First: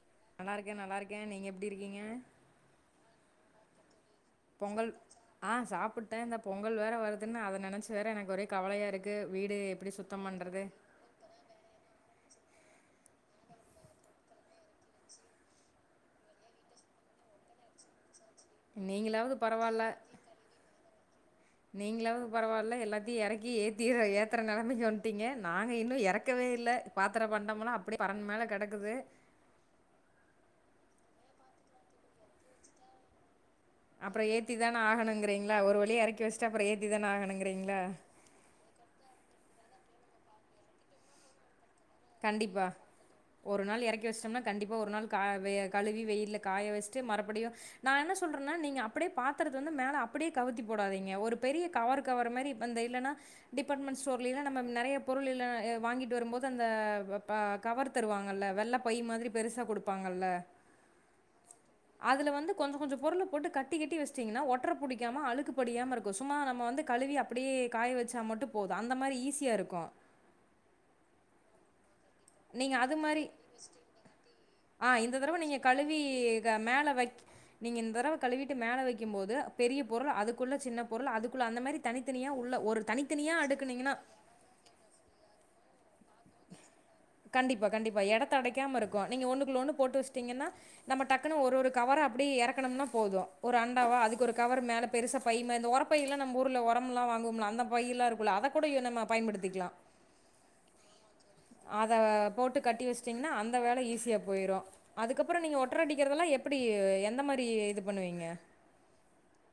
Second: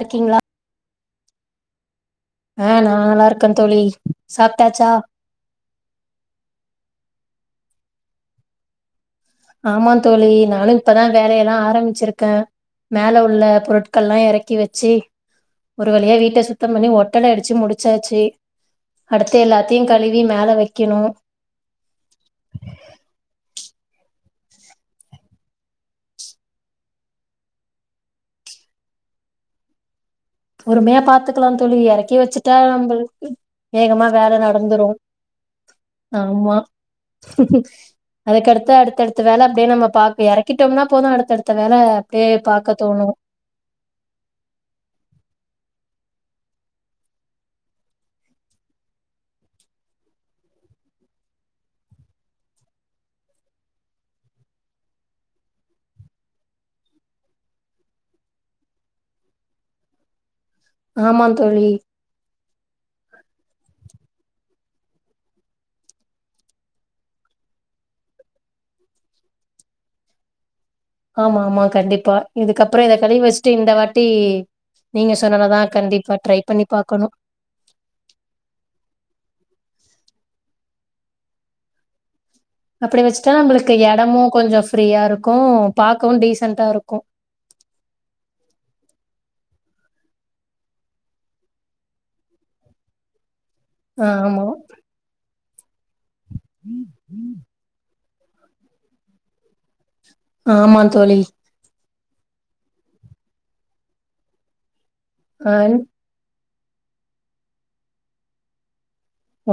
இருக்கீங்களா நல்லா இருக்கே நல்லாரு க்கே நீங்க எப்டி இருக்கீங்க? ஆ நா நல்லா இருக்கே தோழி. சாப்ட்டாச்சா பொங்கல் ஆ சாப்புட்டே இந்த பொங்கல் வேற வரு துன்னு அத நெனைச்சு வேற எனக்கு ஒரே கவலையா இரு ஆமா தோழி நானு இப்பதா வேலையெல்லா ஆரம்பிச்சிரு க்க மேல உள்ள பொருட்கள்லா எறக்கி வச்சு ஒரு வழியா வீட்ட சுத்தம் பண்ணி ஒட்டட அடிச்சு முடிச்சாச்சு. நீங்களாவது அடுத்து எல்லாத்தையு பரவால்ல கழுவி மேல வைக்கணு நீங்களாவது பரவால்ல எல்லாத்தையு எறக்கி ஏத் தீர ஏத்தற நெலமைக்கி வந்ட்டீங்க நாங்க இன்னு எறக்கவே இல்ல. பாத்தரோ பண்டம்லா அப்படியே பரண் மேல கெடக்குது பொறுமையா பாத்துக்கலாந் தோழி எறக்கி வச்சுட்டா நம்பளுக்கு அப்பற ஏத்திதான ஆகணுங்கிறீங்களா ஒரு வழியா எறக்கி வச்சுட்டா ஆமா அப்புறோ ஏத்திதான ஆகணுங்கிறீங்களா? த வேல அப்டியே நம்ம பாக் எறக்கிட்டோம்னா போது அடுத்தடுத் கண்டிப்பா ஒரு நாள் எறக்கி வெச்சுட்டோம்னா கண்டிப்பா ஒரு நாள் கா வெ கழுவி வெயில்ல காய வெச்ட்டு மறுபடியு நா என்ன சொல்றன்னா நீங்க அப்டியே பாத்தரத்த வந்து மேல அப்பிடியே கவுத்தி போடாதீங்க. ஒரு பெரிய கவரு கவரு மாரி அந்த இல்லனா டிபார்ட்மெண்ட் ஸ்டோர்ல இல்லனா நம்ம நெறய பொருளு இல்ல ஆ வாங்கிட்டு வரும்போது அந் த ஆ ப கவர் தருவாங்கல்ல வெள்ள பை மாரி பெருசா குடுப்பாங்கல்ல ஆமா தோழி அதுல வந்து கொஞ்ச கொஞ்ச பொருள போட்டு கட் டி கட்டி வெச்டீங்கனா ஒற்ற புடிக்காம அழுக்கு படியாம இருக்கு சும்மா நம்ம வந்து கழுவி அப்டியே காய வச்சா மட்டு போது அந்த மாரி ஈஸியா இருக்கு ஆமா ஆமா கண்டி நீங்க அது மாரி ஆ இந்த தடவ நீங்க சொன்னனதா கழுவி கண்டிப்பா ட்ரை பண்ணி மேல அ பாக்கணு வெக் நீங்க இந்த தடவ கழுவிட்டு மேல வைக்கும் போது பெரிய பொருள் அதுக்குள்ள சின்ன பொருள் அதுக்குள்ள அந்த மாரி தனி அப்பிடி வெச்சுட்டா நம்மளுக்கு எடமு கொஞ்சோ ஃப்ரீயா இருக்கு பாக்கவு டீசென்டா இருக்கு கண்டிப்பா கண்டிப்பா எடத்த அடைக்காம இருக்கு நீங்க ஒண்ணுக்குள்ள ஒண்ணு போட்டு வெச்சிட்டீங்கன்னா நம்ம டக்குன்னு ஒரு ஒரு கவரா அப்டி எறக்கணும்னா போது ஒரு அண்டாவா ஆ அதுக்கு ஒரு ஆமா கவரு மேல பெருசா பை மாரி இந்த ஒர பை எல்லா நம்ப ஊர்ல ஒரம்லா வாங்குவோம்ல அந்த பை எல்லா இரு க்குல்ல அத கூட அ நம்ம பயன்படுத்திக்லா. ஆமாந் தோழி அத போட்டு கட்டி வெச்சுட்டீங்னா அந்த வேல ஈஸியா போயிரு அதுக்கப்புறோ நீங்க ஆ ஒற்ற அடிக்கிறதல்லா எப் பிடி எந்த மாரி இது பண்ணுவீங்க?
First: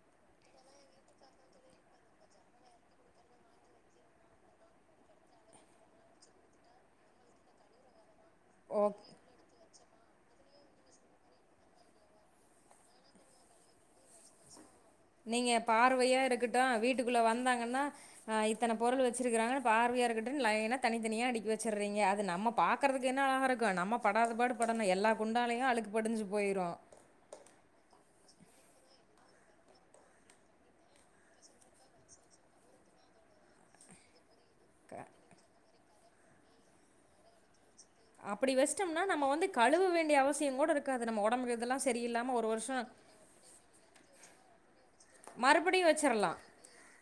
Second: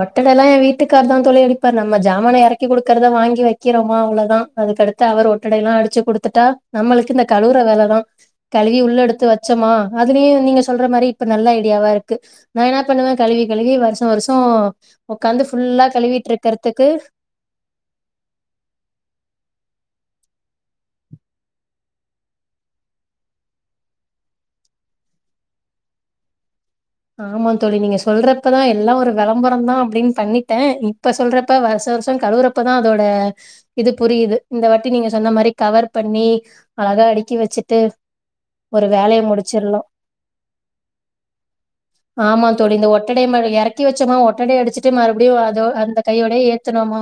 ஒட்டட எல்லா ஏன் வீட்டுக்கார்தா தோழி அடிப்பாரு நம்ம ஜாமான எறக்கி குடுக்கறத வாங்கி வக்கிறோமா அவ்ளோதா அதுக்கடுத்து அவரு ஒட்டட எல்லா அடிச்சு குடுத்துட்டா நம்மளுக்கு இந்த கழுவுர வேலதா ஓ கழுவி உள்ள எடுத்து வெச்சமா அதுலயு நீங்க சொல்ற மாரி இப்ப நல்ல ஐடியாவா இருக்கு நா என்னா பண்ணுவே கழுவி கழுவி வருஷோ வருஷ த்தோ நீங்க பார்வையா இருக்கட்டு வீட்டுக்குள்ள வந்தாங்கன்னா ஆ இத்தன பொருள் வெச்சிருக்குறாங்கனு பார்வையா இருக்க ட்டுனு லைனா தனித்தனியா அடுக்கி வெச்சர்றீங்க அது நம்ம பாக்குறதுக்கு வேண்ணா அழகா இருக்கு நம்ம படாத பாடு படணு எல்லா குண்டாலயு அழுக்கு படிஞ்சு போயிரு ஆமா தோழி நீங்க சொல்றப்பதா எல்லா ஒரு வெளம்பரந்தா அப்டின்னு பண்ணிட்டே இப்ப சொல்றப்ப வருஷோ வருஷோ கழுவுறப்பதா அதோட இது புரியுது. இந்த வாட்டி நீங்க சொன்ன மாரி கவர் பண்ணி அழகா அடுக்கி வெச்சு அப்பிடி வெச்சுட்டம்னா நம்ம வந்து கழுவ வேண்டிய அவசியங் கூட இருக்காது நம்ம ஒடம்பு இதெல்லா சரியில்லாம ஆமா ஒரு தோழி வருஷோ இந்த ஒட்டடை மேல எறக்கி வச் சமா ஒட்டட அடிச் மறுபடியு வச்சரலா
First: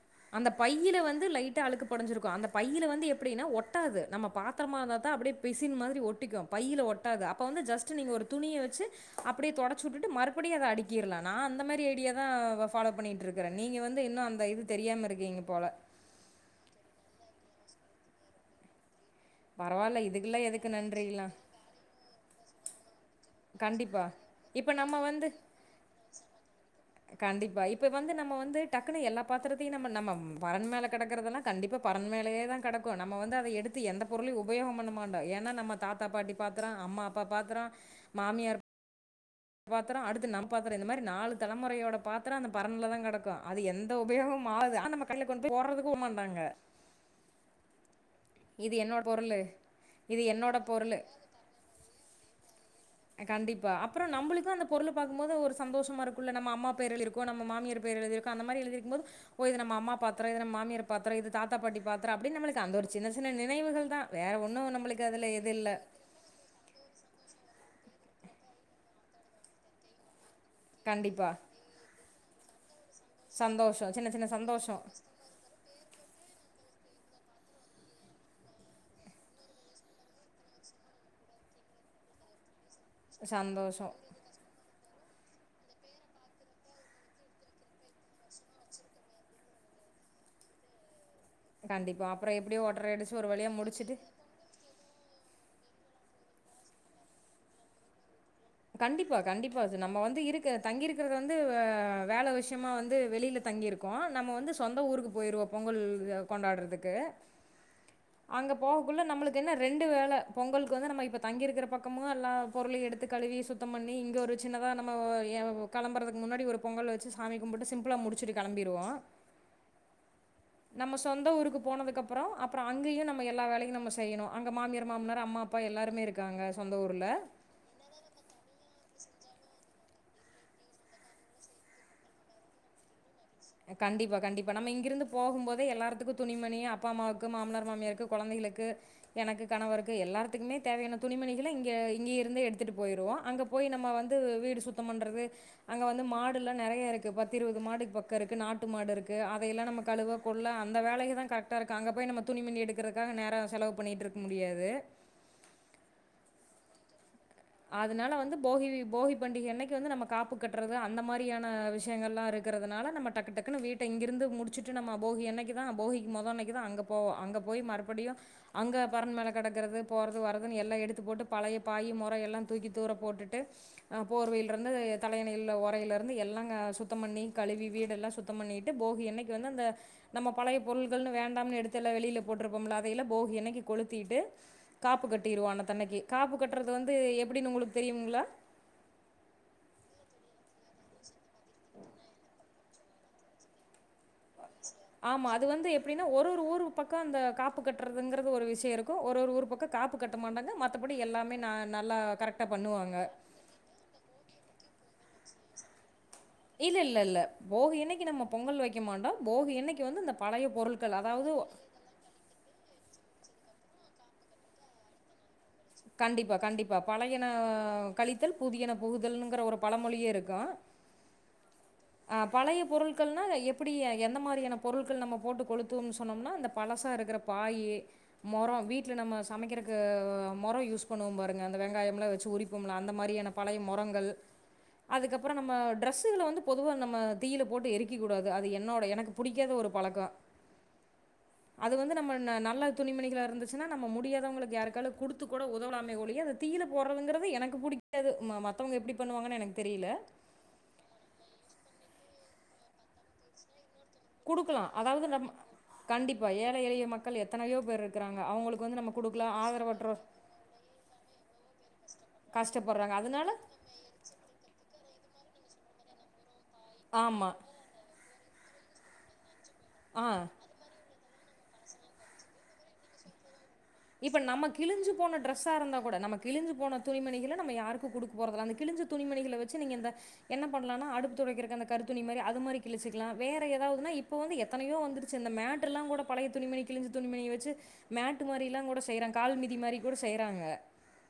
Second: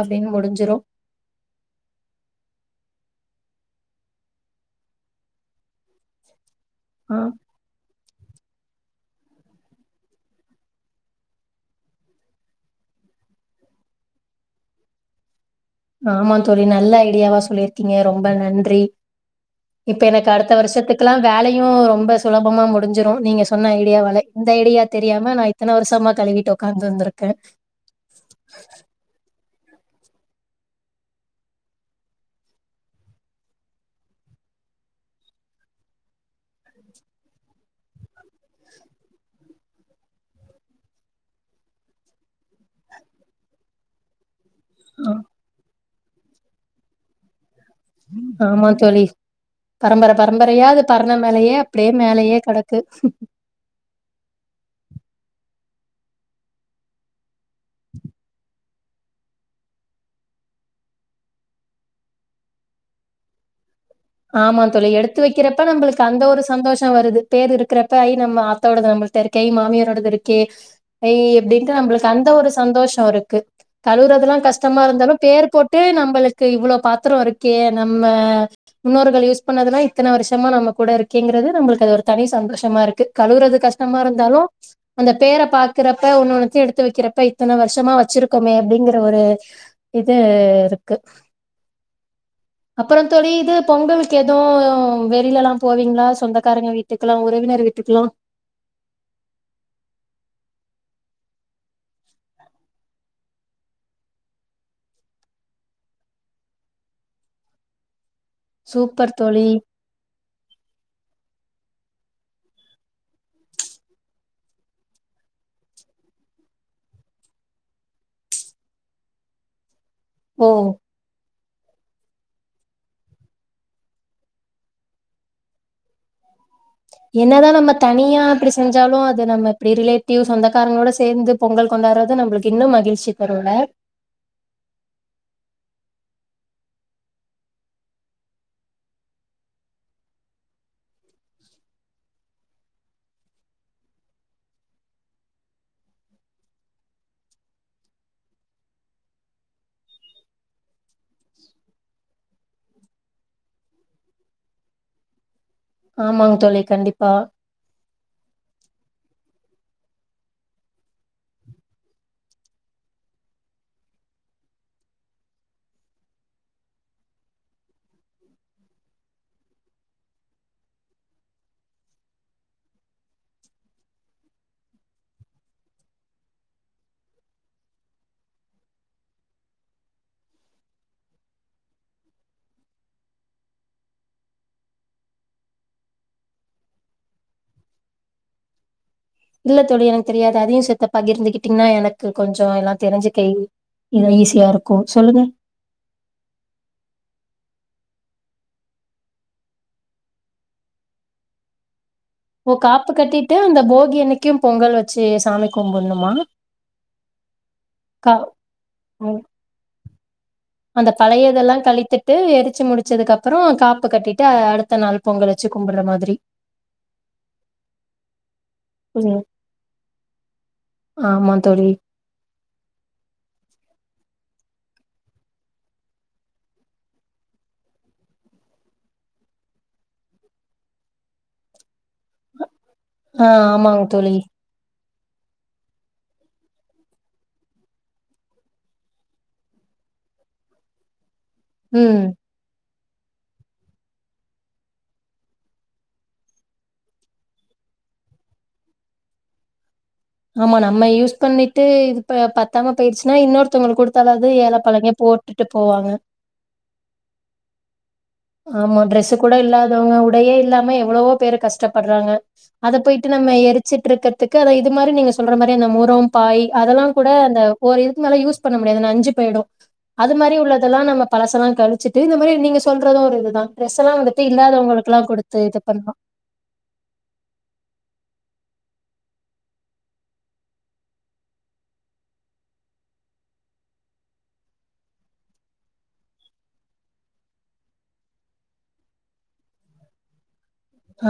அப்டின்னு அந்த முடிஞ்சிரு பையில வந்து லைட்டா அழுக்கு படிஞ்சிருக்கு அந்த பையில வந்து எப்பிடின்னா ஒட் டாது நம்ம பாத்தரமா இருந்தாதா அப்டியே பிசின் மாதிரி ஒட்டிக்கு பையில ஆ ஒட்டாது அப்ப வந்து ஜஸ்ட் நீங்க ஒரு துணிய வெச்சு அப்டியே தொடச்சு வுட்டுட்டு மறுடியு அத அடிக்கிறல நா அந்த மாரி ஐடியாதா ஆ ஃபாலோ பண்ணிட்ருக்கறே நீங்க வந்து இன்னு அந்த இது தெரியாம இருக்கீங்க போல ஆமா தோழி நல்ல ஐடியாவா சொல்லிருக்கீங்க ரொம்ப நன்றி பரவால்ல இப்ப எனக்கு இதுக்கெல்லாம் அடுத்த எதுக்கு வருஷத்துக்கல்லா நன்றிலாம். வேலையு ரொம்ப சுலபமா மு டிஞ்சுரு நீங்க சொன்ன கண்டிப்பா. ஐடியாவால இந்த இப்ப ஐடியா நம்ம வந்து தெரியாம நா இத்தன வருஷமா கழுவிட்டு ஒக்காந்து இருந்திருக்கிறே கண்டிப்பா. த்தயு நம்ம நம்ம ம் பரண் மேல கெடக்கறதெல்லா கண்டிப்பா பரண் மேலயேதா கெடக்கு. நம்ம வந்து அத எடுத்து எந்த பொருளையு உபயோகம் பண்ண மாண்டோ. ஏன்னா நம்ம தாத்தா பாட்டி பாத்தரோ அம்மா அப்பா பாத்தரோ மாமியார் பாத்தரோ அடுத்து நம் பாத்தரோ இந்த மாரி நாலு தலமுறையோட பாத்தரோ அந்த பரண்லதா கெடக்கு அது எந்த உபயோக மு ஆகாது. ஆனா நம்ம கடையில கொண்டு போய் போட்றதுக்கு க்கு மாண்டாங்க ஆமா தோழி. பரம்பர இது என்னோட பரம்பரையா அது பரண மேலயே அப்டியே மேலயே கெட அ கண்டிப்பா அப்புறோ நம்பளுக்கு அந்த பொருள பாக்கும் போது ஒரு சந்தோஷமா இருக்குல்ல நம்ம அம்மா பேர் எழிருக்கு நம் ம மாமியார் பேர் எழுதியிருக்கு அந்த மாரி எழுதியிருக் கும்போது ஓ இது நம்ம அம்மா பாத்தரோ இது நம்ம மாமியார் பாத்தரோ இது தாத்தா பாட்டி பாத்தரோ அப்பிடின்னு நம்மளுக்கு அந்த ஒரு சின்ன சின்ன நினைவுகள் தான். வேற ஆமா ஒண்ணும் தோழி நம்மளுக்கு எடுத்து அதுல எது வைக்கிறப்ப இல்ல. நம்பளுக்கு அந்த ஒரு சந்தோஷ வருது பேர் இருக்கிற தாய் நம்ம ஆத்தாவோடது நம்மள்ட்ட இருக்கு ஐ மாமியாரோடது இரு க்கு ஐ கண்டிப்பா. அப்டின்ட்டு நம்பள தந்த ஒரு சந்தோஷ ந்தா இருக்கு. சந்தோஷம். சின்ன சின்ன கழுவுறதெல்லா கஷ்டமா சந்தோஷம். இருந்தாலு பேர் போட்டு நம்பளுக்கு இவ்வளோ பாத்தரோ இருக்கே நம்ம முன்னோர்கள் யூஸ் பண்ணது எல்லா இத்தன வருஷமா நம்ம கூட இருக்கேங்கிறது நம்மளுக்கு அது ஒரு தனி சந்தோ ஷமா இருக்கு கழுவுறது சந்தோஷம். கஷ்டமா இருந்தாலு அந்த பேரை பாக்குறப்ப ஒன்னனேனுன்னத்தையும் எடுத்து வைக்கிப்ப இத்தனை வருஷமா வச்சிருக்கோமே அப்படிங்கற ஒரு இது இருக்கு கண்டிப்பா அப்புறம் எப்படியோ ஓட்டர் அயடிச்சு ஒரு வழியா முடி [inaudible] பொங்கல்லுக்கு ஏதோ வெளில எல்லாம் போவீங்களா சொந்தக்காரங்க வீட்டுக்கலா உறவினர் வீட்டுக்கெலா கண்டிப்பா கண்டிப்பா சார் நம்ம வந்து இருக்க தங்கியிக்கிறது வந்து வேள விஷயமா வந்து வெளியில தங்கியிருக்கோம் நம்ம வந்து சொந்த ஊருக்கு போயிருவோம் பொங்கள் கொண்டாடுறதுக்கு அங்க போகக்குள்ள சூப்பர் நம்மளுக்கு தோழி என்ன ரெண்டு வேள பொங்கலுக்கு வந்து நம்ம இப்ப தங்கிருக்கிற பக்கம் நம்மோ எல்லா பொருளையு எடுத்து கழுவி சுத்தம் பண்ணி இங்க ஒரு சின்னதா நம்ம களம்புறதுக்கு முன்னாடி ஒரு பொங்கல் வச்சு சாமி கும்பிட்டு சிம்பிளா முடிச்சுட்டு கிளம்பிடுவோம் ஓ நம்ம சொந்த ஊருக்கு போனது அப்புறம் அப்புறம் அங்கேயும் நம்ம எல்லா வேலையும் நம்ம செய்யணும் அங்க மாமியார் மாமனார் அம்மா அப்பா எல்லாருமே இருக்காங்க சொந்த ஊருல தனியாக இப்படி செஞ்சாலும் அது நம்ம இப்படி ரிலேட்டிவ் சொந்தக்காரங்களோட சேர்ந்து பொங்கள் கொண்டாடுறது நம்மளுக்கு இன்னும் மகிழ்ச்சி தரும்ல கண்டிப்பா கண்டிப்பா நம்ம இங்கிருந்து போகும் போகும் போதே எல்லாருத்துக்கும் துணிமணி அப்பா அம்மாவுக்கு மாமனார் மாமிய இருக்கு குழந்தைகளுக்கு எனக்கு கணவருக்கு எல்லாத்துக்குமே தேவையான துணிமணிகளை இங்க இங்க இருந்துே எடுத்துட்டு போயிருவோம் அங்க போய் நம்ம வந்து வீடு சுத்தம் பண்றது அங்க வந்து மாடு எல்லாம் நிறைய இருக்கு பத்த இருபது மாடுக்கு ப இருக்கு நாட்டு மாடு இருக்கு அதையெல்லாம் நம்ம கழுவ கொள்ள அந்த வேலைக்கு தான் கரெக்டா இருக்கு அங்க போய் நம்ம துணிமணி எடுக்கிறதுக்காக நேரம் செலவு பண்ணிட்டு இருக்க முடியாது ஆமாங்க தோழி கண்டிப்பா அதனால வந்து போகி போகி பண்டிகை அன்னைக்கு வந்து நம்ம காப்பு கட்டுறது அந்த மாரியான விஷயங்கள் எல்லாம் இருக்கறிறதுனால நம்ம டக்கு டக்குன்னு வீட்டை இங்கிருந்து முடிச்சுட்டு நம்ம போகி அன்னைக்கு தான் போகிக்கு முதல்ன்னைக்கு தான் அங்க போவோம் அங்க போய் மறுபடியும் அங்க பரன் மேல கிடக்கறிறது போறது வரது எல்லாம் எடுத்து போட்டு பழைய பாயி எல்லாம் தூக்கி தூர போட்டுட்டு போர்வயில இருந்து தலயனை உறையிருது எல்லாம் சுத்தம் பண்ணி கழுவி வீடு ஏல்லாம் சுத்தம் பண்ணிட்டு நம்ம போகி ஆன்னைக்கு வேண்டாம்னூ எடுத்து வெளில போட்டுப்போம்ல அத எலாலாம் கொளூத்தீட்டு காப்பு கட்றது அன்னைக்கு அது வந்து எப்படின்னு உங்களுக்கு தெரியுங்களா இல்ல தோழி எனக்கு தெரியாது அதையும் செத்த பகிர்ந்துகிட்டிங்கன்னா எனக்கு கொஞ்சம் எல்லாம் தெரிஞ்சு இ ஆமா அது வந்து எப்படின்னா ஒரு ஒரு ஊர் பக்கம் அந்த காப்பு கட்டுறதுங்கிறது ஒரு விஷயம் இருக்கும் ஒரு ஒரு ஊர் பக்கம் காப்பு கட்ட மாட்டாங்க மத்தபடி எல்லாமே நல்ல ஓ காப்பு கட்டிட்டுஅந்த போகி அன்னைக்கு க்கும் பொங்கல் வச்சு சாமி கும்புன்ணுமா இல்ல இல்ல இல்ல போகி அன்னைக்கு நம்ம பொங்கல் ஓ வைக்கமாண்டோ போகி அன்னைக்கு வந்து இந்த பழைய அந்த பொருட்கள் அதாவது பழையதெல்லாம் கழித்துட்டு எரிச்சு முடிச்ச வச்சதுக்கு அப்புறம் காப்பூகட்டிட்டு அடுத்த நாள் பொங்கல் வச்சு கும்புட்ற மாதிரி கண்டிப்பா கண்டிப்பா பழையன கழித்தல் புதியன ம் புகுதல்ங்கிற ஒரு பழமொழியே இருக்கும் ஆமா தோழி அஹ் பழைய பொருட்கள்னா எப்படி எந்த மாதிரியான பொருட்கள் நம்ம போட்டு கொளுத்துவோம்னா சொன்னோம்னா இந்த பழசா இருக்கிற பாய் முறம் வீட்டுல நம்ம சமைக்கிறக்கு முறம் யூஸ் பண்ணுவோம் பாருங்க அந்த வெங்காயம் எல்லாம் வச்சு உரி லாம் அந்த ஆ மாதிரியான பழைய ஆமாங்க முரங்கள் தோழி அதுக்கப்புறம் நம்ம டிரஸ்ஸுங்க வந்து பொதுவாக நம்ம தீயில போட்டு எரிக்க கூடாது அது என்னோட எனக்கு பிடிக்காத ஒரு பழக்கம் அது வந்து ம் நம்ம நல்ல துணிமணிகளாக இருந்துச்சுன்னா நம்ம முடியாதவங்களுக்கு யாருக்குனா கொடுத்து கூட உதவா மைய ஒலிய அத கீழே போகறதுங்கிறது எனக்கு பிடிக்காது ம மற்றவங்க எப்படி பண்ணுவாங்கன்னு எனக்கு தெரியல ஆமா நம்ம யூஸ் பண்ணிட்டு இது பத்தாம போயிடுச்சுன்னா இன்னொருத்தவங்களுக்கு குடுத்து குடுக்கலா அதாவது நம் கண்டிப்பா ஏழை எளிய மக்கள் எத்தனையோ பேர் இருக்கிறாங்க அவங்களுக்கு ஆமா வந்து நம்ம டிரெஸ்சு குடுக்கலா கூட இல்லாதவங்க ஆதரவற்றோர் உடையே இல்லாம எவ்வளவோ பேரு கஷ்டப்படுறாங்க அத கஷ்டப்படுறாங்க போயிட்டு அதனால நம்ம எரிச்சிட்ருக்கறதுக்கு அத இது மாரி நீங்க சொ ல்ரமாரி இந்த முறோ பாய் அதெல்லா கூட ஆமா அந்த ஒரு இதுக்கு மேல யூஸ் பன்ன முடியாது நஞ்சு போயிடு ஆ அது மாரி உள்ளதெல்லா நம்ம பழசலா கழச்சிட்டு இந்த மாரி நீங்க சொ ரது ஒருதுதா இப்ப நம்ம கிழி்ஞ்சு போன டிரெஸ்ஸா இருந்தா பண்ணலா கூட நம் கிழிஞ்சு போன துணமணிகளை நம யாருக்கு குடுக் [inaudible] கிழிஞ்ச துணிமணிகல வச்சு நீங்க இந்த என்ன பண்ணலானா அடுப்பு தொடைக்கிறதுக்கு இந்த கரித்துணி மாறி அது மாரி கிழுச்சுக்கலா வேற எதாவ்துனா இப்ப வந்து எத்தனையோ வந்துருச்சு இந்த மேட் எல்லா கூட பழைய துணி மணி கிழிஞ்ச துனிமனிய வச்சு மேட்டு மாரிலா கூட செய்றங் கால் மீதி மாரி கூட செய்றாங்க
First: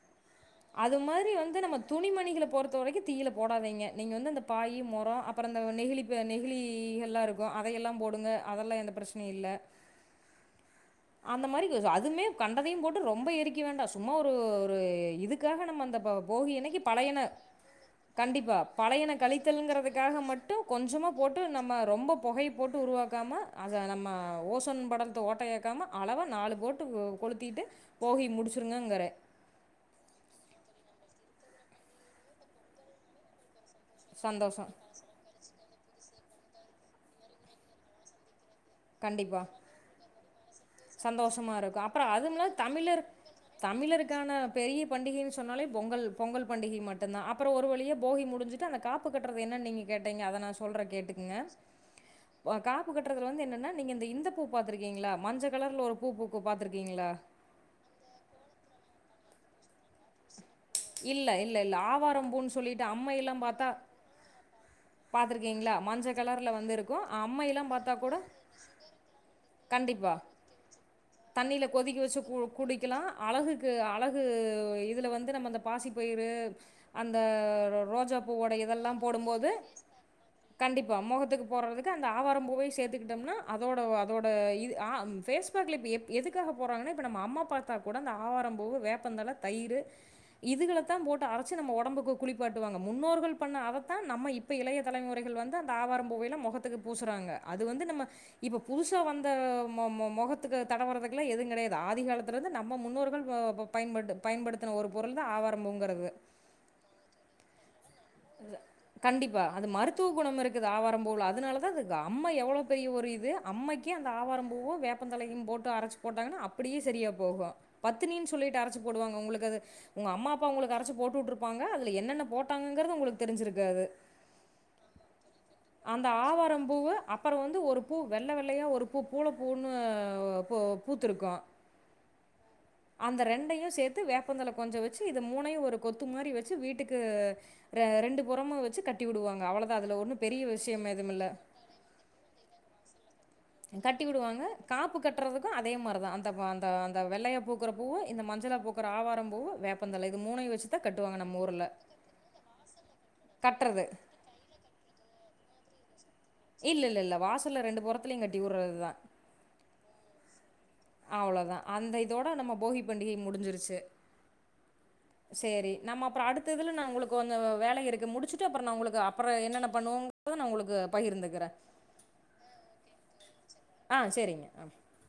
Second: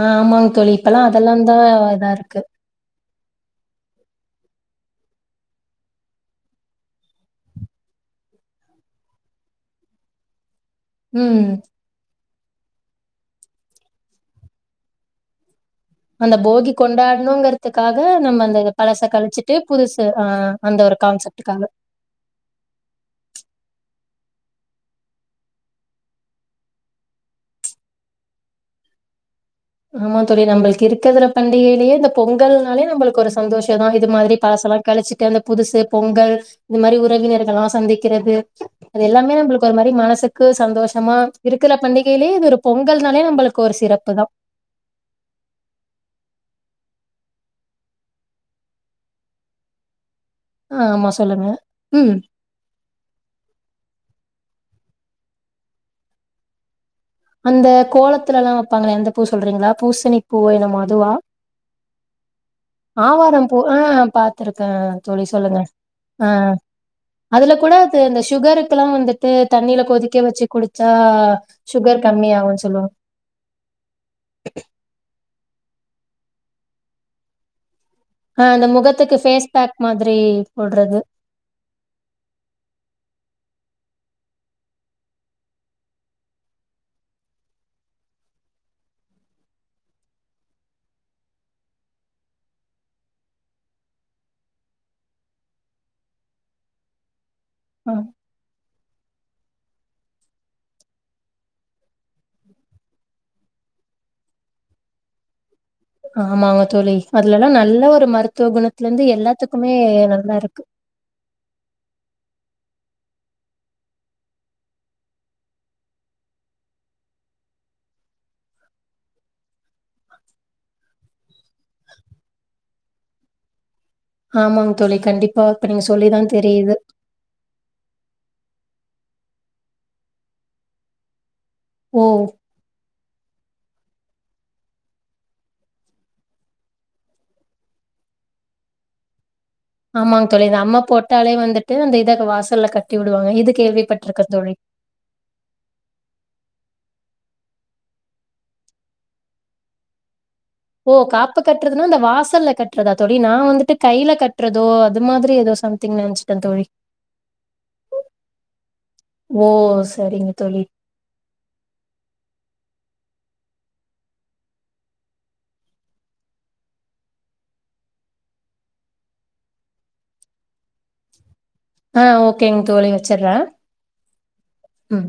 ஆ ஆமாங்க தோழி அது இப்பெல்லா மாரி அதெல்லாந்தா வந்து நம்ம இதா இருக்கு துணிமணிகள பொறுத்த வரைக்கு தீயில போடாதீங்க நீங்க வந்து அந்த பாய் மொரோ அப்பறோ அந்த நெகிழி நெக்ழிகள்லா இருக்கு அதையெல்லா போடுங்க அதெல்லா எந்த பிரச்சனையு இல்ல அந்த ம் மாரி [unintelligible] அதுமே கண்டதையு போட்டு ரொம்ப எரிக்க வேண்டா சும்மா ஒரு ஒரு இதுக்காக நம்மந்தப்ப அந்த போகி அன்னிக்கு பழையன கொண்டாடணுங்கறதுக்காக நம்ம கண்டிப்பா அந்த பழச பழையன கழிச்சிட்டு புதுசு கழித்தல்றதுக்காக ஆ மட்டு அந்த ஒரு கொஞ்சமா போட்டு கான்செப்டுக்காக நம்ம ரொம்ப பொகய போட்டு உருவாக்காம அத நம்ம ஓசோன் படலத்த ஓட்யாக்காம அளவா நாலு போட்டு ஒ கொளுத்திட்டு போகி முடிச்சுருங்கேங்றே ஆமா தோழி நம்மளுக்கு இருக்கதுல பண்டிகையிலேயே இந்த பொங்கல்னாலே நம்மளுக்கு ஒரு சந்தோஷோ துதா இது மாதிரி சந்தோஷம். பழசுலா கழிச்சிட்டு அந்த புதுசு பொங்கல் இது மாரி உறவினர்களலா சந்திக்கிறது அது எல்லாமே கண்டிப்பா. நம்மளுக்கு ஒரு மாரி மனசுக்கு சந்தோஷ நாம சந்தோஷமா இருக்கிற இருக்கும் அப்புறோ பண்டிகையிலே இது அதுமில்லாம ஒரு தமிழர் பொங்கல்னாலே நம்மளுக்கு ஒரு சிறப்பு தா தமிழருக்கான பெரிய பண்டிகை சொன்னாலே பொங்கல் பொங்கல் பண்டிகை மட்டுந்தா அப்பறோ ஒரு வழியா போகி முடிஞ்சுட்டு அந்த காப்பு கட்றது என்ன நீங்க கேட்ட நீங்க அத நா ஆ சொல்றே ஆமா கேட்டுக்கங்க சொல்லுங்க ம் காப்பு கட்டுறது வந்து என்னன்ன நீங்க அந்த இந்த பூ பூ பாத்திருக்கீங்களா மஞ்சக் கலர்ல ஒரு பூ பூக்கு பாத்துருக் அந்த கோலத்துலலா வப்பாங்களே அந்த பூ சொல்றீங்ளா பூசணி பூ என்னமோ அதுவா இல்ல இல்ல இல்ல ஆவாரம் பூன்னு சொல்லிட்டு அம்மை எல்லா ஆவாரம் பூ பாத்தா ஆ பாத்திருக் ஆ தோழி சொல்லுங்க பாத்துருக்கீங்களா மஞ்ச ஆ கலர்ல வந்து இருக்கு அம்மை அதுல எல்லா கூட பாத்தா அது இந்த சுகருக்குலா வந்துட்டு தண்ணில கண்டிப்பா கொதிக்க வச்சு குடுச் ஆ க வச்சு குடிக்கலா அழகுக்கு அழகு இதுல வந்து நம்ம அந்த பாசி பயிறு ஒரு அந்த ரோஜா ஆ பூவோட அந்த இதழ்ல்லா முகத்துக்கு ஃபேஸ் போடும்போது பேக் மாதிரி கண்டிப்பா போடுறது முகத்துக்கு போடறதுக்கு அந்த ஆவாரம் பூவையும் சேர்த்துக்கிட்டோம்னா அதோட அதோட இது ஆ பேஃஸ் பேக்ல இப்ப எதுக்காக போடறாங்கன்ன இப்ப நம்ம அம்மா பாத்தா கூட ஆவாரம்பூ வேப்பந்தள தயிரு இதுகளத்தா போட்டு அரைச்சு நம்ம உடம்புக்கு குளிப்பாட்டுவாங்க முன்னோர்கள் பண்ண அத தா நம்ம இப்ப இளைய தலைமுறைகள் வந்து அந்த ஆவார பூவையல முகத்துக்கு பூசுறாங்க அது வந்து ஆ நம்ம இப்ப புதுசா வந்த மு மு முகத்துக்கு தடவரதுகெல்லா எதுவு கிடையாது ஆதிகாலத்துலருந்து நம்ம முன்னோர்கள் பா பயன்படு பயன்படுத்தன ஒரு பொருள் தா ஆவாரம்பூ ஆமாங்க தோழி அதுல ல்லா நல்ல ஒரு மருத் கண்டிப்பா அது மருத்துவ குணம் இருக்கு இருக்குது ஆவாரம்பூல அதனால தா அது அம்மை எவ்வள அவ்ளோ பெரிய ஒரு இது அம்மைக்கு அந்த ஆவார பூவும் வேப்பந்தலையும் போட்டு அரைச்சு போட்டாங்கன்ன அப்டியே சரியா போகும் பத்தினின் சொல்லிட்டு அரைச்சு போடுவாங்க உங்களுக் அது உங்க அம்மா அப்பா உங்களுக் அரைச்சு போட் போற்றுப் பாங்க அதுல என்னென்ன போட்டாங்க இருக்கறது உங்களுக் தெரிஞ்சிருக்காது ஆமாங்க தோழி கண்டிப்பா இப்ப நீங்க அந்த சொல்லிதா தெரியுது உள்ளைய ஒரு பூ பூள பூன்னு பூ பூத்துருக்கோம் ஓ அந்த ரெண்டையும் சேத்து வேப்பந்தழ கொஞ்சம் வச்சு இத மூணையும் ஒரு கொத்து மாரி வச்சு வீட்டுக்கு ரெண்டு புறமும் வச்சு கட்டி விடுவாங்க அவ்வளதான். அதில ஒண்ணும் ஆமாங்க பெரிய தோழி அம்ம விஷயம் எதுவும் இல்ல. போட்டாலே வந்துட்டு அந்த இத வாசல்ல கட்டி வி கட்டி விடுவாங்க காப்பு கட்றதுக்கும் அதே முறதா அந்த அந்த ந்த வெள்ளையை பூக்குற பூவும் இந்த மஞ்சள பூக்குற ஆவாரம் பூவும் வேப்பந்தலை ஓ காப்பு கட்றதுனா இந்த வாசல்ல கட்றதா தோழி நா வந்துட்டு கட்டுறது கையல கட்றதோ அது மாதிரி ஏதோ சம் திங் நன்ச் இல்லல்லல்ல வாசல்ல ரெண்டு புறத்துலயையும் கட்டி வுடறதுதா ஓ! சரிங்க தோழி அவ்ளோதா அந்த இதோட நம்ம போகி பண்டிகை முடிஞ்சிருச்சு சேரி நம்ம அப்புறம் அடுத்த இதுல நா உங்களுக்கு கொஞ்சம் வேலை இருக்கு முடிச்சுட்டு அப்புறம் நா உங்களுக்கு அப்புறம் என்னென்ன பண்ணுவோங்க நா உங்களுக்கு பகிர்ந்துக்கறே ஆ ஓகேங் தோழி வச்சிறே ஆ சரிங்க ஆ ம்